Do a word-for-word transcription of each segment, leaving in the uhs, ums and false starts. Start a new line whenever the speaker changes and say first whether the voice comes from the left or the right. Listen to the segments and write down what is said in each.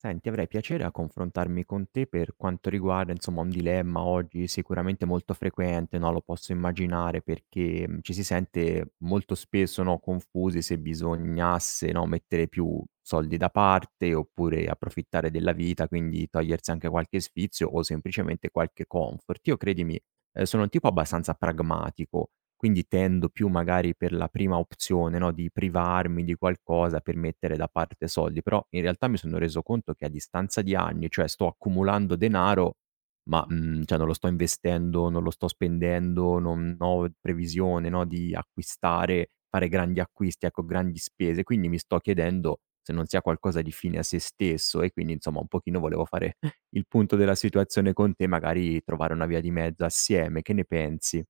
right: Senti, avrei piacere a confrontarmi con te per quanto riguarda, insomma, un dilemma oggi sicuramente molto frequente, no, lo posso immaginare perché, mhmm, ci si sente molto spesso, no, confusi se bisognasse, no, mettere più soldi da parte oppure approfittare della vita, quindi togliersi anche qualche sfizio o semplicemente qualche comfort. Io credimi ehm, sono un tipo abbastanza pragmatico, quindi tendo più magari per la prima opzione, no, di privarmi di qualcosa per mettere da parte soldi, però in realtà mi sono reso conto che a distanza di anni, cioè sto accumulando denaro, ma, mhmm, cioè non lo sto investendo, non lo sto spendendo, non ho previsione, no, di acquistare, fare grandi acquisti, ecco, grandi spese, quindi mi sto chiedendo se non sia qualcosa di fine a sé stesso e quindi insomma un pochino volevo fare il punto della situazione con te, magari trovare una via di mezzo assieme, che ne pensi?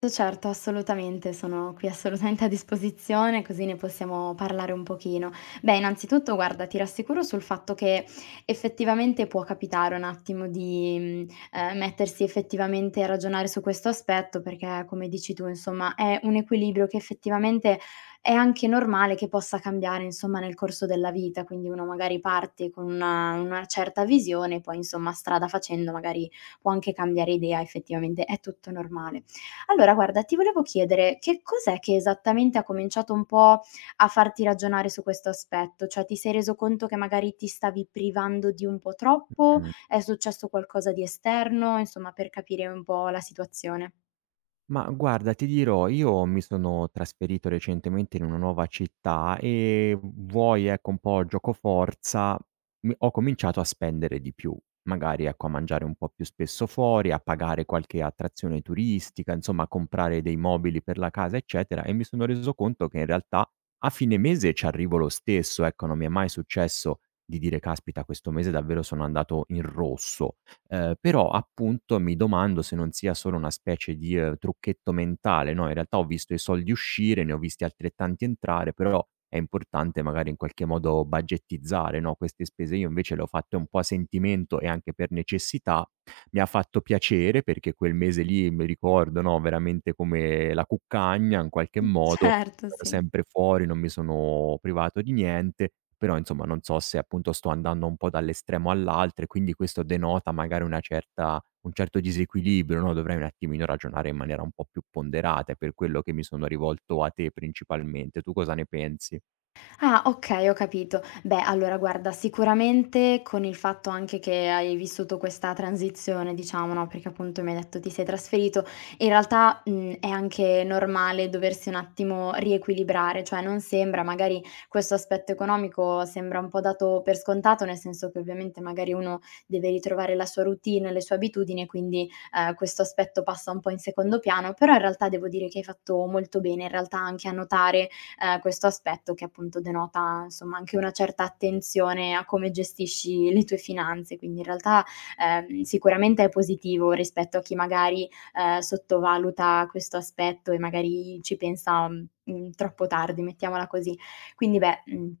left: Sì, Certo, assolutamente, sono qui assolutamente a disposizione, così ne possiamo parlare un pochino. Beh, innanzitutto guarda, ti rassicuro sul fatto che effettivamente può capitare un attimo di, mhmm, ehm, mettersi effettivamente a ragionare su questo aspetto, perché come dici tu, insomma, è un equilibrio che effettivamente è anche normale che possa cambiare, insomma, nel corso della vita. Quindi uno magari parte con una una certa visione, poi insomma strada facendo magari può anche cambiare idea, effettivamente è tutto normale. Allora guarda, ti volevo chiedere che cos'è che esattamente ha cominciato un po' a farti ragionare su questo aspetto? Cioè ti sei reso conto che magari ti stavi privando di un po' troppo?
right: Mh.
left: È successo qualcosa di esterno? Insomma, per capire un po' la situazione.
right: Ma guarda, ti dirò, io mi sono trasferito recentemente in una nuova città e vuoi, ecco, un po' giocoforza, mi- ho cominciato a spendere di più, magari, ecco, a mangiare un po' più spesso fuori, a pagare qualche attrazione turistica, insomma, a comprare dei mobili per la casa, eccetera, e mi sono reso conto che in realtà a fine mese ci arrivo lo stesso, ecco, non mi è mai successo di dire, caspita, questo mese davvero sono andato in rosso. Ehm, però appunto mi domando se non sia solo una specie di, ehm, trucchetto mentale, no, in realtà ho visto i soldi uscire, ne ho visti altrettanti entrare, però è importante magari in qualche modo budgettizzare, no, queste spese. Io invece le ho fatte un po' a sentimento e anche per necessità. Mi ha fatto piacere perché quel mese lì mi ricordo, no, veramente come la cuccagna in qualche modo,
left: Certo, sì.
right: sempre fuori, non mi sono privato di niente, però insomma non so se appunto sto andando un po' dall'estremo all'altro e quindi questo denota magari una certa un certo disequilibrio, no, dovrei un attimino ragionare in maniera un po' più ponderata, è per quello che mi sono rivolto a te principalmente. Tu cosa ne pensi?
left: Ah, okay, ho capito. Beh, allora guarda, sicuramente con il fatto anche che hai vissuto questa transizione, diciamo, no, perché appunto mi hai detto ti sei trasferito, in realtà, mhmm, è anche normale doversi un attimo riequilibrare, cioè non sembra magari questo aspetto economico sembra un po' dato per scontato, nel senso che ovviamente magari uno deve ritrovare la sua routine, le sue abitudini e quindi, ehm, questo aspetto passa un po' in secondo piano, però in realtà devo dire che hai fatto molto bene in realtà anche a notare ehm, questo aspetto che appunto denota, insomma, anche una certa attenzione a come gestisci le tue finanze. Quindi in realtà, ehm, sicuramente è positivo rispetto a chi magari, ehm, sottovaluta questo aspetto e magari ci pensa, mhmm, troppo tardi, mettiamola così. Quindi beh, mhmm,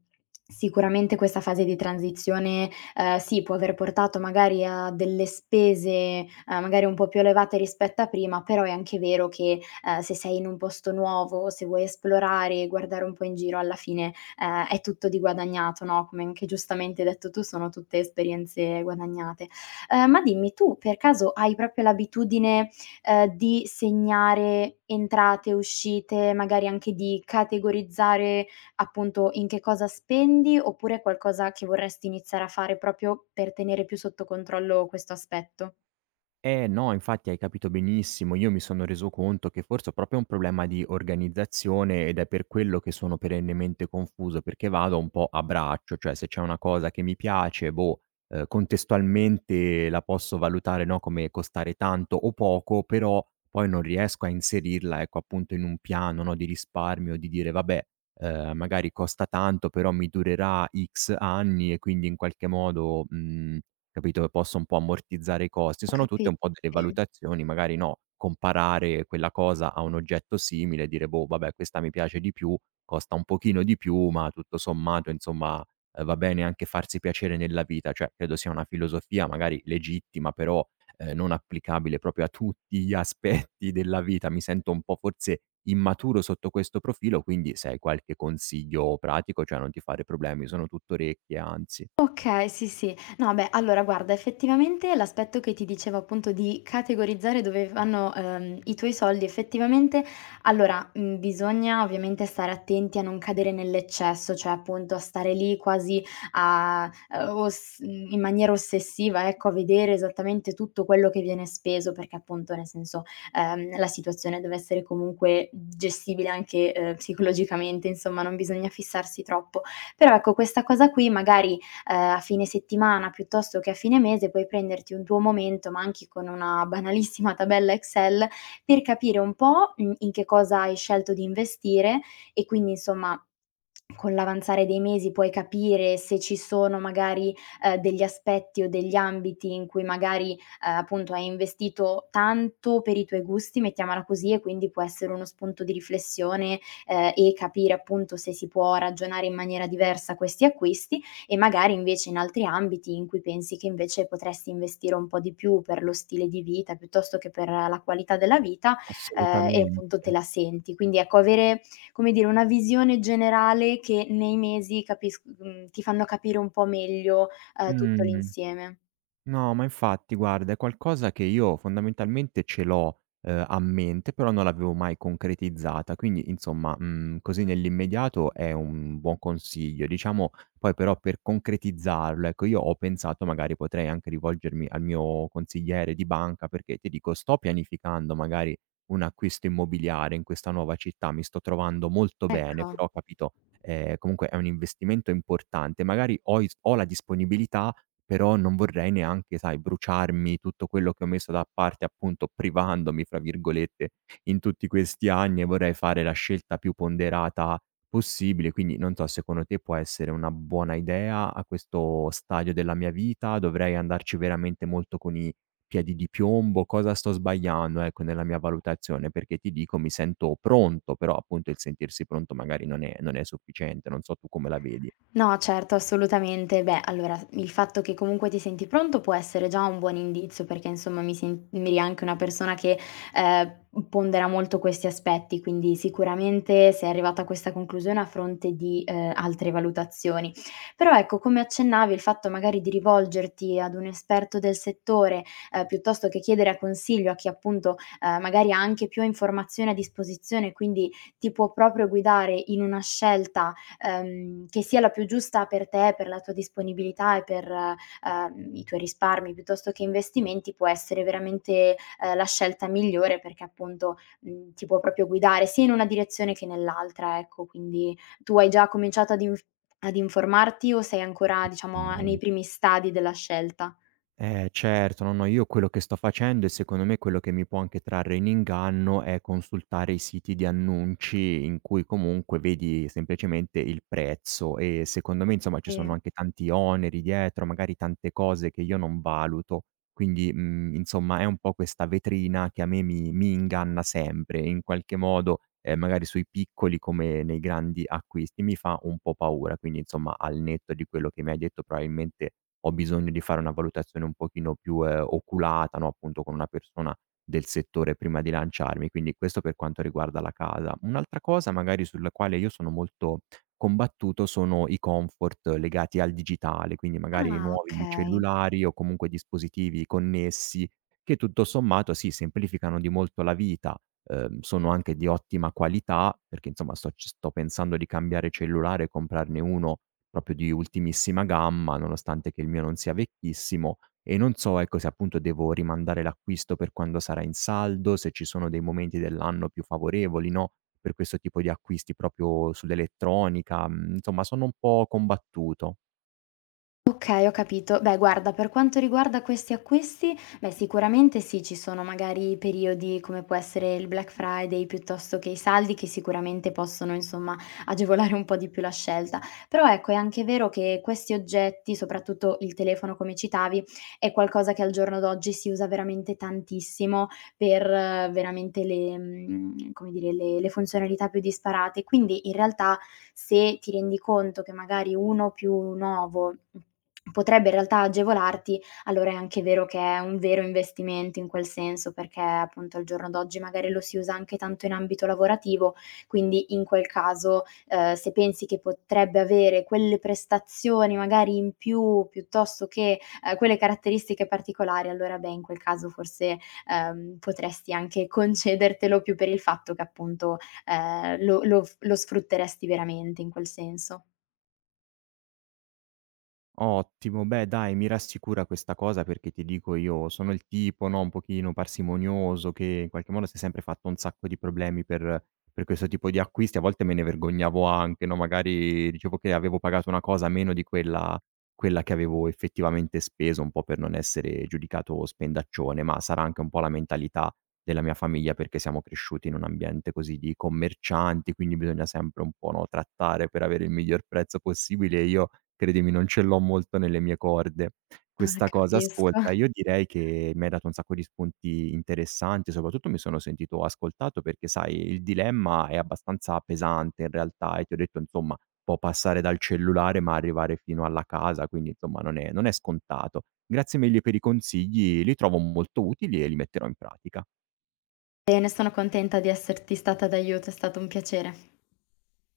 left: sicuramente questa fase di transizione, ehm, sì, può aver portato magari a delle spese, ehm, magari un po' più elevate rispetto a prima, però è anche vero che, ehm, se sei in un posto nuovo, se vuoi esplorare e guardare un po' in giro alla fine, ehm, è tutto di guadagnato, no, come anche giustamente hai detto tu, sono tutte esperienze guadagnate. Ehm, ma dimmi, tu per caso hai proprio l'abitudine, ehm, di segnare entrate, uscite, magari anche di categorizzare appunto in che cosa spendi, oppure è qualcosa che vorresti iniziare a fare proprio per tenere più sotto controllo questo aspetto?
right: Eh no, infatti hai capito benissimo. Io mi sono reso conto che forse ho proprio un problema di organizzazione ed è per quello che sono perennemente confuso, perché vado un po' a braccio, cioè se c'è una cosa che mi piace, boh, eh, contestualmente la posso valutare, no, come costare tanto o poco, però poi non riesco a inserirla, ecco, appunto in un piano, no, di risparmio, di dire vabbè, eh, magari costa tanto, però mi durerà X anni e quindi in qualche modo... mm, Capito? Posso un po' ammortizzare i costi.
left: Ho
right: Sono
left: capi
right: tutte un po' delle
left: sì.
right: valutazioni, magari no, comparare quella cosa a un oggetto simile e dire: "Boh, vabbè questa mi piace di più, costa un pochino di più, ma tutto sommato insomma, ehm, va bene anche farsi piacere nella vita." Cioè, credo sia una filosofia magari legittima, però, ehm, non applicabile proprio a tutti gli aspetti della vita. Mi sento un po' forse immaturo sotto questo profilo, quindi se hai qualche consiglio pratico, cioè non ti fare problemi, sono tutto orecchie anzi.
left: Okay, sì, sì. No, beh, allora guarda, effettivamente l'aspetto che ti dicevo appunto di categorizzare dove vanno, ehm, i tuoi soldi, effettivamente allora, mhmm, bisogna ovviamente stare attenti a non cadere nell'eccesso, cioè appunto a stare lì quasi a ehm, oss mhmm, in maniera ossessiva, ecco, a vedere esattamente tutto quello che viene speso, perché appunto, nel senso, ehm, la situazione deve essere comunque gestibile anche, ehm, psicologicamente, insomma, non bisogna fissarsi troppo. Però ecco, questa cosa qui magari ehm, a fine settimana piuttosto che a fine mese puoi prenderti un tuo momento, ma anche con una banalissima tabella Excel, per capire un po', mhmm, in che cosa hai scelto di investire e quindi insomma con l'avanzare dei mesi puoi capire se ci sono magari, ehm, degli aspetti o degli ambiti in cui magari, ehm, appunto hai investito tanto per i tuoi gusti, mettiamola così, e quindi può essere uno spunto di riflessione, ehm, e capire appunto se si può ragionare in maniera diversa questi acquisti e magari invece in altri ambiti in cui pensi che invece potresti investire un po' di più per lo stile di vita, piuttosto che per la qualità della vita, ehm, e
right: Assolutamente.
left: appunto te la senti. Quindi ecco, avere, come dire, una visione generale che nei mesi capis mhmm, ti fanno capire un po' meglio, ehm, tutto
right: Mh.
left: l'insieme.
right: No, ma infatti guarda, è qualcosa che io fondamentalmente ce l'ho, ehm, a mente, però non l'avevo mai concretizzata. Quindi insomma, mhmm, così nell'immediato è un buon consiglio. Diciamo poi però per concretizzarlo, ecco, io ho pensato magari potrei anche rivolgermi al mio consigliere di banca, perché ti dico sto pianificando magari un acquisto immobiliare in questa nuova città, mi sto trovando molto bene,
left: Ecco.
right: però capito, ehm, comunque è un investimento importante. Magari ho i s ho la disponibilità, però non vorrei neanche, sai, bruciarmi tutto quello che ho messo da parte, appunto, "privandomi" fra virgolette, in tutti questi anni e vorrei fare la scelta più ponderata possibile. Quindi non so, secondo te può essere una buona idea a questo stadio della mia vita? Dovrei andarci veramente molto con i piedi di piombo? Cosa sto sbagliando, ecco, nella mia valutazione? Perché ti dico, mi sento pronto, però appunto il sentirsi pronto magari non è non è sufficiente. Non so tu come la vedi.
left: No, certo, assolutamente. Beh, allora, s il fatto che comunque ti senti pronto può essere già un buon indizio, perché insomma mi sembri anche una persona che, ehm, pondera molto questi aspetti, quindi sicuramente sei arrivata a questa conclusione a fronte di, ehm, altre valutazioni. Però ecco, come accennavi, il fatto magari di rivolgerti ad un esperto del settore, ehm, piuttosto che chiedere a consiglio a chi appunto, ehm, magari ha anche più informazioni a disposizione, quindi ti può proprio guidare in una scelta ehm, che sia la più giusta per te, per la tua disponibilità e per, ehm, i tuoi risparmi piuttosto che investimenti, può essere veramente, ehm, la scelta migliore perché appunto, mhmm, ti può proprio guidare sia in una direzione che nell'altra, ecco. Quindi tu hai già cominciato ad inf ad informarti o sei ancora, diciamo, nei primi stadi della scelta?
right: Eh certo, no, no, io quello che sto facendo e secondo me quello che mi può anche trarre in inganno è consultare i siti di annunci in cui comunque vedi semplicemente il prezzo e secondo me insomma ci sono
left: Sì.
right: anche tanti oneri dietro, magari tante cose che io non valuto. Quindi, mhmm, insomma è un po' questa vetrina che a me mi mi inganna sempre in qualche modo, ehm, magari sui piccoli come nei grandi acquisti, mi fa un po' paura. Quindi insomma al netto di quello che mi hai detto probabilmente ho bisogno di fare una valutazione un pochino più, ehm, oculata, no, appunto con una persona del settore prima di lanciarmi. Quindi questo per quanto riguarda la casa. Un'altra cosa magari sulla quale io sono molto combattuto sono i comfort legati al digitale, quindi magari i
left: Ah,
right: nuovi
left: okay.
right: cellulari o comunque dispositivi connessi che tutto sommato sì, semplificano di molto la vita, ehm, sono anche di ottima qualità, perché insomma sto c sto pensando di cambiare cellulare e comprarne uno proprio di ultimissima gamma, nonostante che il mio non sia vecchissimo e non so, ecco, se appunto devo rimandare l'acquisto per quando sarà in saldo, se ci sono dei momenti dell'anno più favorevoli, no, per questo tipo di acquisti proprio sull'elettronica, mhmm, insomma sono un po' combattuto.
left: Okay, ho capito. Beh, guarda, per quanto riguarda questi acquisti, beh, sicuramente sì, ci sono magari periodi come può essere il Black Friday piuttosto che i saldi che sicuramente possono, insomma, agevolare un po' di più la scelta. Però ecco, è anche vero che questi oggetti, soprattutto il telefono come citavi, è qualcosa che al giorno d'oggi si usa veramente tantissimo per eh, veramente le mhmm, come dire, le le funzionalità più disparate. Quindi in realtà se ti rendi conto che magari uno più nuovo potrebbe in realtà agevolarti, allora è anche vero che è un vero investimento in quel senso, perché appunto al giorno d'oggi magari lo si usa anche tanto in ambito lavorativo, quindi in quel caso, ehm, se pensi che potrebbe avere quelle prestazioni magari in più, piuttosto che, ehm, quelle caratteristiche particolari, allora beh, in quel caso forse, ehm, potresti anche concedertelo più per il fatto che appunto, ehm, lo lo f lo sfrutteresti veramente in quel senso.
right: Ottimo, beh dai, mi rassicura questa cosa perché ti dico io sono il tipo, no, un pochino parsimonioso che in qualche modo si è sempre fatto un sacco di problemi per per questo tipo di acquisti, a volte me ne vergognavo anche, no, magari dicevo che avevo pagato una cosa meno di quella quella che avevo effettivamente speso, un po' per non essere giudicato spendaccione, ma sarà anche un po' la mentalità della mia famiglia, perché siamo cresciuti in un ambiente così di commercianti, quindi bisogna sempre un po', no, trattare per avere il miglior prezzo possibile e io, credimi, non ce l'ho molto nelle mie corde
left: Ah,
right: questa cosa.
left: capisco.
right: Ascolta, io direi che mi hai dato un sacco di spunti interessanti, soprattutto mi sono sentito ascoltato perché, sai, il dilemma è abbastanza pesante in realtà e ti ho detto, insomma, può passare dal cellulare ma arrivare fino alla casa, quindi insomma non è non è scontato. Grazie mille per i consigli, li trovo molto utili e li metterò in pratica.
left: Bene, sono contenta di esserti stata d'aiuto, è stato un piacere.